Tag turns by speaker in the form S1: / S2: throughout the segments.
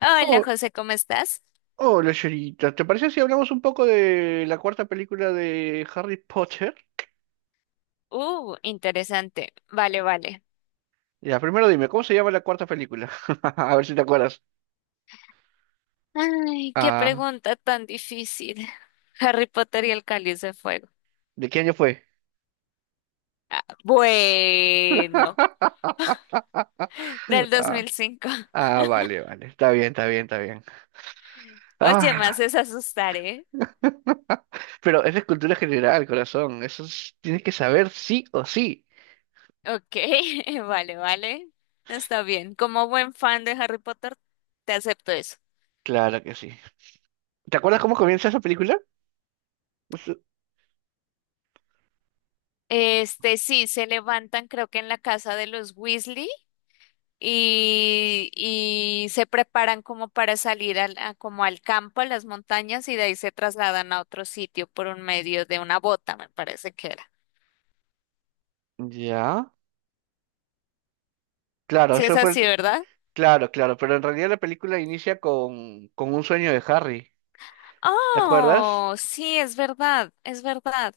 S1: Hola
S2: Oh,
S1: José, ¿cómo estás?
S2: hola, Sherita. ¿Te parece si hablamos un poco de la cuarta película de Harry Potter?
S1: Interesante. Vale, vale.
S2: Ya, primero dime, ¿cómo se llama la cuarta película? A ver si te acuerdas.
S1: Ay, qué
S2: Ah,
S1: pregunta tan difícil. Harry Potter y el Cáliz de Fuego.
S2: ¿De qué año fue?
S1: Bueno, del dos
S2: Ah,
S1: mil cinco.
S2: vale, vale. Está bien, está bien, está bien.
S1: Oye, me
S2: Ah,
S1: haces asustar, ¿eh?
S2: pero esa es cultura general, corazón. Tienes que saber sí o sí.
S1: Ok, vale, vale. Está bien. Como buen fan de Harry Potter, te acepto eso.
S2: Claro que sí. ¿Te acuerdas cómo comienza esa película? Eso-
S1: Este, sí, se levantan creo que en la casa de los Weasley y se preparan como para salir como al campo, a las montañas, y de ahí se trasladan a otro sitio por un medio de una bota, me parece que era.
S2: Ya. Claro,
S1: Sí, es
S2: eso fue.
S1: así, ¿verdad?
S2: Claro, claro. Pero en realidad la película inicia con, un sueño de Harry. ¿Te acuerdas?
S1: Oh, sí, es verdad, es verdad.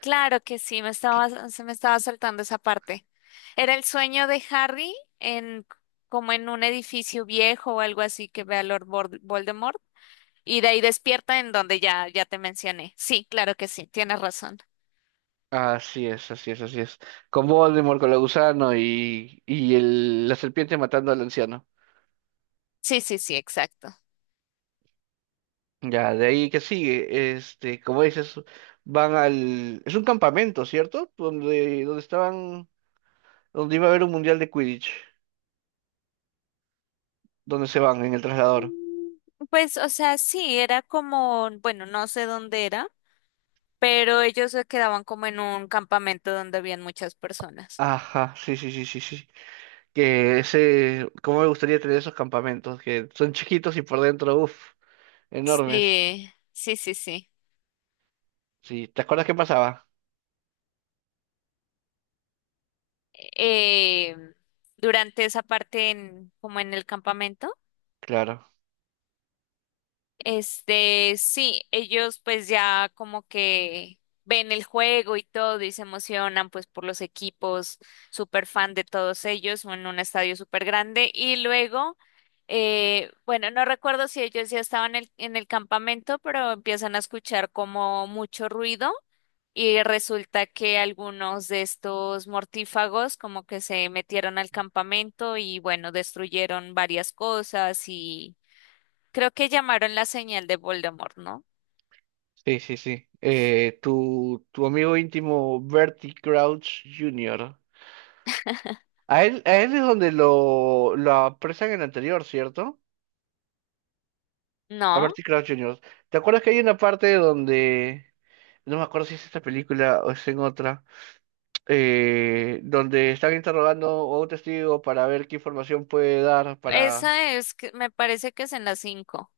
S1: Claro que sí,
S2: Que-
S1: se me estaba saltando esa parte. Era el sueño de Harry en como en un edificio viejo o algo así que ve a Lord Voldemort. Y de ahí despierta en donde ya te mencioné. Sí, claro que sí, tienes razón.
S2: Así es, así es, así es. Con Voldemort, con la gusano la serpiente matando al anciano.
S1: Sí, sí, sí, exacto.
S2: Ya, de ahí que sigue, este, como dices, van al... Es un campamento, ¿cierto? Donde estaban, donde iba a haber un mundial de Quidditch, donde se van en el traslador.
S1: Pues, o sea, sí, era como, bueno, no sé dónde era, pero ellos se quedaban como en un campamento donde habían muchas personas.
S2: Ajá, sí, sí, sí, sí, sí. Que ese, cómo me gustaría tener esos campamentos, que son chiquitos y por dentro, uff, enormes.
S1: Sí, sí, sí, sí.
S2: Sí, ¿te acuerdas qué pasaba?
S1: Eh, durante esa parte en, como en el campamento.
S2: Claro.
S1: Este, sí, ellos pues ya como que ven el juego y todo y se emocionan pues por los equipos, súper fan de todos ellos en un estadio súper grande y luego, bueno, no recuerdo si ellos ya estaban en el campamento, pero empiezan a escuchar como mucho ruido y resulta que algunos de estos mortífagos como que se metieron al campamento y bueno, destruyeron varias cosas y creo que llamaron la señal de Voldemort, ¿no?
S2: Sí, sí, sí. Tu amigo íntimo Bertie Crouch Jr. A él es donde lo apresan en el anterior, ¿cierto? A
S1: No,
S2: Bertie Crouch Jr. ¿Te acuerdas que hay una parte donde... No me acuerdo si es esta película o es en otra, donde están interrogando a un testigo para ver qué información puede dar para
S1: esa es, que- me parece que es en las 5.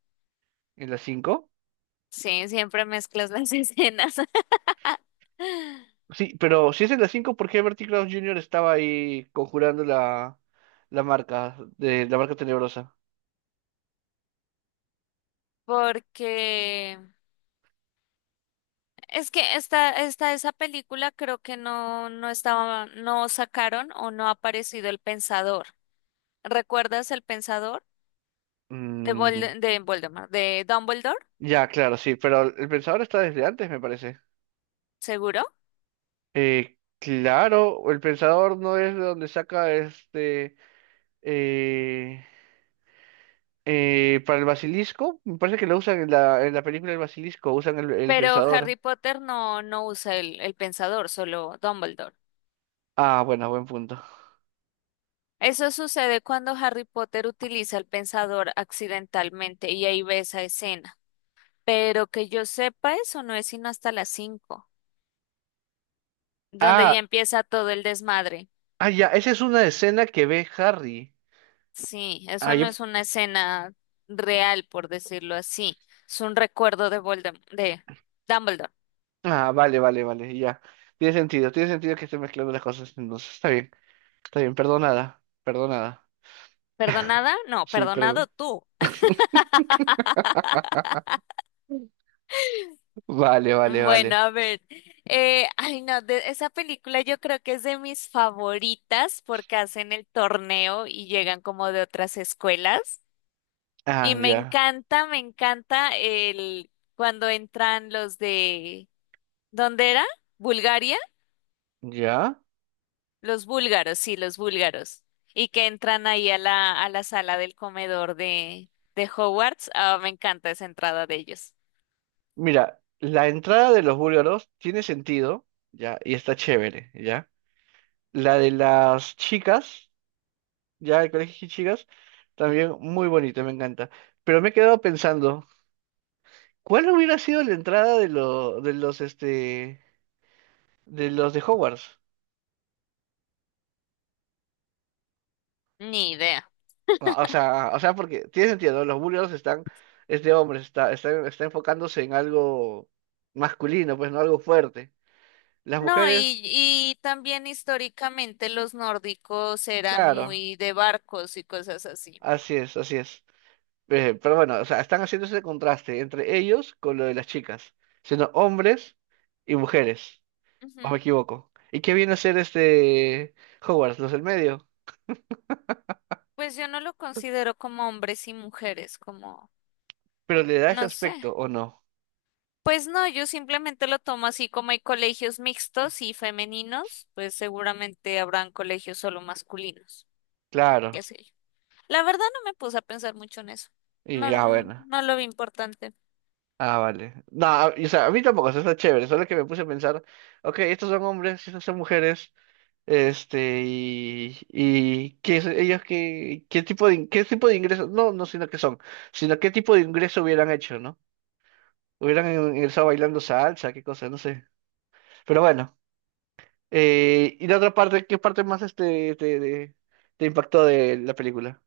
S2: en las 5?
S1: Sí, siempre mezclas las escenas.
S2: Sí, pero si es en las cinco, ¿por qué Bertie Krause Jr. estaba ahí conjurando la marca, la marca tenebrosa?
S1: Porque es que esa película creo que no, no estaba, no sacaron o no ha aparecido el Pensador. ¿Recuerdas el Pensador? De
S2: Mm,
S1: de Voldemort, de Dumbledore,
S2: ya, claro, sí, pero el pensador está desde antes, me parece.
S1: seguro.
S2: Claro, el pensador no es de donde saca este... eh, para el basilisco, me parece que lo usan en en la película El Basilisco, usan el
S1: Pero
S2: pensador.
S1: Harry Potter no usa el Pensador, solo Dumbledore.
S2: Ah, bueno, buen punto.
S1: Eso sucede cuando Harry Potter utiliza el pensador accidentalmente y ahí ve esa escena. Pero que yo sepa, eso no es sino hasta las 5, donde
S2: Ah,
S1: ya empieza todo el desmadre.
S2: ya, esa es una escena que ve Harry.
S1: Sí,
S2: Ah,
S1: eso no
S2: yo-
S1: es una escena real, por decirlo así. Es un recuerdo de de Dumbledore.
S2: ah, vale, vale, vale, ya. Tiene sentido que esté mezclando las cosas, entonces está bien, perdonada, perdonada.
S1: ¿Perdonada? No,
S2: Sí,
S1: perdonado
S2: perdón.
S1: tú.
S2: Vale, vale,
S1: Bueno,
S2: vale.
S1: a ver, ay no, esa película yo creo que es de mis favoritas porque hacen el torneo y llegan como de otras escuelas. Y
S2: Ya,
S1: me encanta el cuando entran los de, ¿dónde era? ¿Bulgaria?
S2: ya.
S1: Los búlgaros, sí, los búlgaros. Y que entran ahí a la sala del comedor de Hogwarts. Ah, me encanta esa entrada de ellos.
S2: Mira, la entrada de los búlgaros tiene sentido, ya, y está chévere, ya. La de las chicas, ya, el colegio de chicas, también muy bonito, me encanta. Pero me he quedado pensando, ¿cuál hubiera sido la entrada este, de los de Hogwarts?
S1: Ni idea.
S2: Ah, O sea, porque tiene sentido, ¿no? Los búlgaros están, este hombre está enfocándose en algo masculino, pues no algo fuerte. Las
S1: No,
S2: mujeres,
S1: y también históricamente los nórdicos eran
S2: claro,
S1: muy de barcos y cosas así.
S2: así es, así es. Pero bueno, o sea, están haciendo ese contraste entre ellos con lo de las chicas, siendo hombres y mujeres, o me
S1: Ujú.
S2: equivoco. ¿Y qué viene a ser este Hogwarts, los del medio?
S1: Pues yo no lo considero como hombres y mujeres, como,
S2: Pero le da ese
S1: no
S2: aspecto,
S1: sé.
S2: ¿o no?
S1: Pues no, yo simplemente lo tomo así como hay colegios mixtos y femeninos, pues seguramente habrán colegios solo masculinos, qué
S2: Claro.
S1: sé yo. La verdad no me puse a pensar mucho en eso. No,
S2: Y
S1: no,
S2: bueno.
S1: no lo vi importante.
S2: Ah, vale. No, o sea, a mí tampoco, o sea, está chévere, solo que me puse a pensar, ok, estos son hombres, estas son mujeres, este, y ¿qué es- ellos qué, qué tipo qué tipo de ingreso, no, no, sino que son, sino qué tipo de ingreso hubieran hecho, ¿no? Hubieran ingresado bailando salsa, qué cosa, no sé. Pero bueno. ¿Y la otra parte? ¿Qué parte más este te impactó de la película?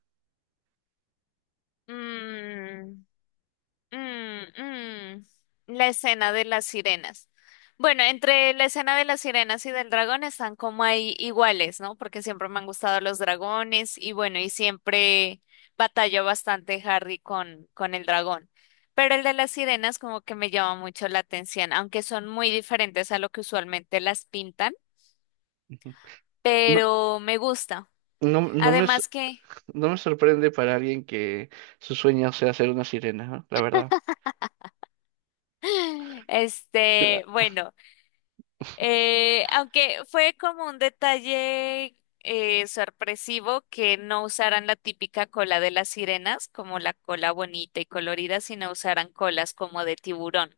S1: Mm. Mm, mm, La escena de las sirenas. Bueno, entre la escena de las sirenas y del dragón están como ahí iguales, ¿no? Porque siempre me han gustado los dragones y bueno, y siempre batalló bastante Harry con el dragón. Pero el de las sirenas como que me llama mucho la atención, aunque son muy diferentes a lo que usualmente las pintan,
S2: No,
S1: pero me gusta.
S2: no, no me, s-
S1: Además que,
S2: no me sorprende para alguien que su sueño sea ser una sirena, ¿no? La verdad.
S1: este,
S2: Ah,
S1: bueno. Aunque fue como un detalle sorpresivo que no usaran la típica cola de las sirenas, como la cola bonita y colorida, sino usaran colas como de tiburón.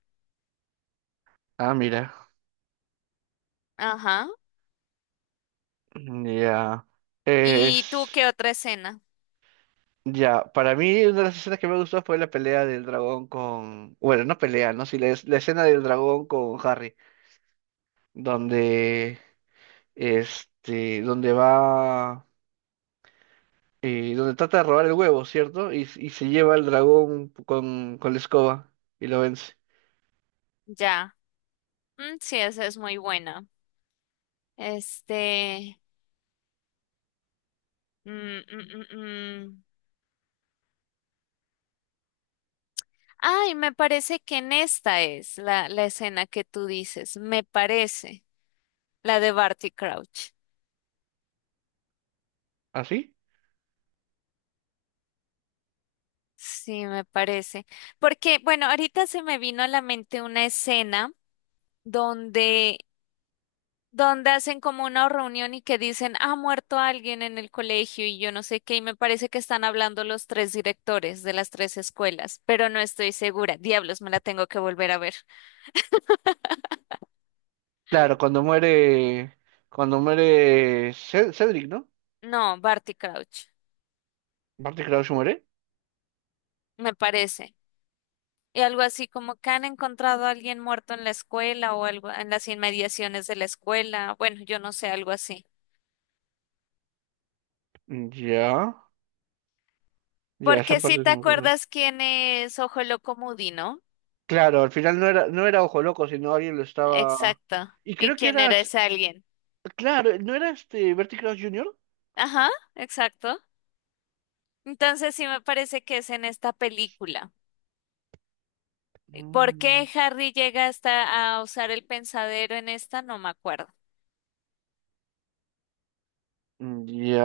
S2: mira.
S1: Ajá.
S2: Ya.
S1: ¿Y tú
S2: Es.
S1: qué otra escena?
S2: Ya. Para mí, una de las escenas que me gustó fue la pelea del dragón con. Bueno, no pelea, ¿no? Sí, la escena del dragón con Harry. Donde. Este. Donde va. Donde trata de robar el huevo, ¿cierto? Y se lleva al dragón con, la escoba y lo vence.
S1: Ya. Mm, sí, esa es muy buena. Este. mm, mm, mm, mm. Ay, me parece que en esta es la escena que tú dices. Me parece. La de Barty Crouch.
S2: ¿Así?
S1: Sí, me parece. Porque, bueno, ahorita se me vino a la mente una escena donde, donde hacen como una reunión y que dicen, ha muerto alguien en el colegio y yo no sé qué, y me parece que están hablando los tres directores de las tres escuelas, pero no estoy segura. Diablos, me la tengo que volver a ver.
S2: Claro, cuando muere Cedric, ¿no?
S1: No, Barty Crouch,
S2: Barty Crouch muere.
S1: me parece. Y algo así como que han encontrado a alguien muerto en la escuela o algo en las inmediaciones de la escuela. Bueno, yo no sé, algo así.
S2: Ya, ya, esa
S1: Porque si
S2: parte
S1: te
S2: no me acuerdo.
S1: acuerdas quién es Ojo Loco Moody, ¿no?
S2: Claro, al final no era, Ojo Loco, sino alguien lo estaba...
S1: Exacto.
S2: Y
S1: ¿Y
S2: creo que
S1: quién
S2: era...
S1: era ese alguien?
S2: Claro, ¿no era este Barty Crouch Jr.?
S1: Ajá, exacto. Entonces sí me parece que es en esta película. ¿Por
S2: Mm,
S1: qué Harry llega hasta a usar el pensadero en esta? No me acuerdo.
S2: ya,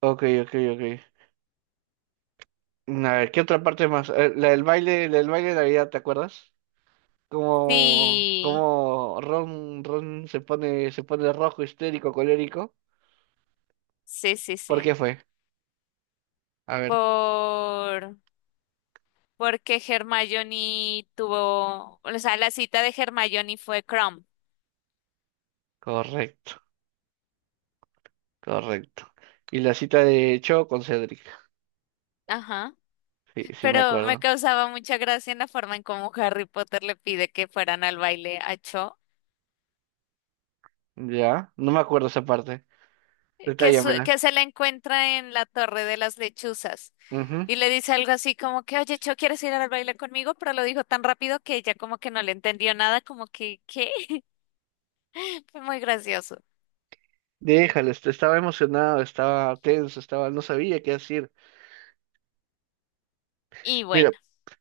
S2: ok, ok, ok. A ver, ¿qué otra parte más? La del baile de Navidad, ¿te acuerdas?
S1: Sí,
S2: Como Ron, se pone, rojo, histérico, colérico.
S1: sí, sí,
S2: ¿Por
S1: sí.
S2: qué fue? A ver,
S1: Por porque Hermione tuvo, o sea, la cita de Hermione fue Crumb.
S2: correcto, correcto. Y la cita de Cho con Cedric.
S1: Ajá.
S2: Sí, sí me
S1: Pero me
S2: acuerdo.
S1: causaba mucha gracia en la forma en cómo Harry Potter le pide que fueran al baile a Cho,
S2: Ya, no me acuerdo esa parte. Detállamela.
S1: que se la encuentra en la Torre de las Lechuzas
S2: Ujú.
S1: y le dice algo así como que, oye, Cho, ¿quieres ir al baile conmigo? Pero lo dijo tan rápido que ella como que no le entendió nada, como que, ¿qué? Fue muy gracioso.
S2: Déjalo, estaba emocionado, estaba tenso, estaba, no sabía qué decir.
S1: Y
S2: Mira,
S1: bueno,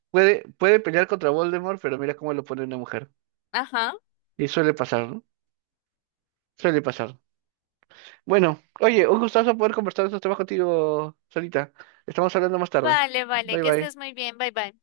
S2: puede pelear contra Voldemort, pero mira cómo lo pone una mujer.
S1: ajá.
S2: Y suele pasar, ¿no? Suele pasar. Bueno, oye, un gustazo poder conversar de estos temas contigo, Solita. Estamos hablando más tarde.
S1: Vale, vale,
S2: Bye
S1: que
S2: bye.
S1: estés muy bien, bye bye.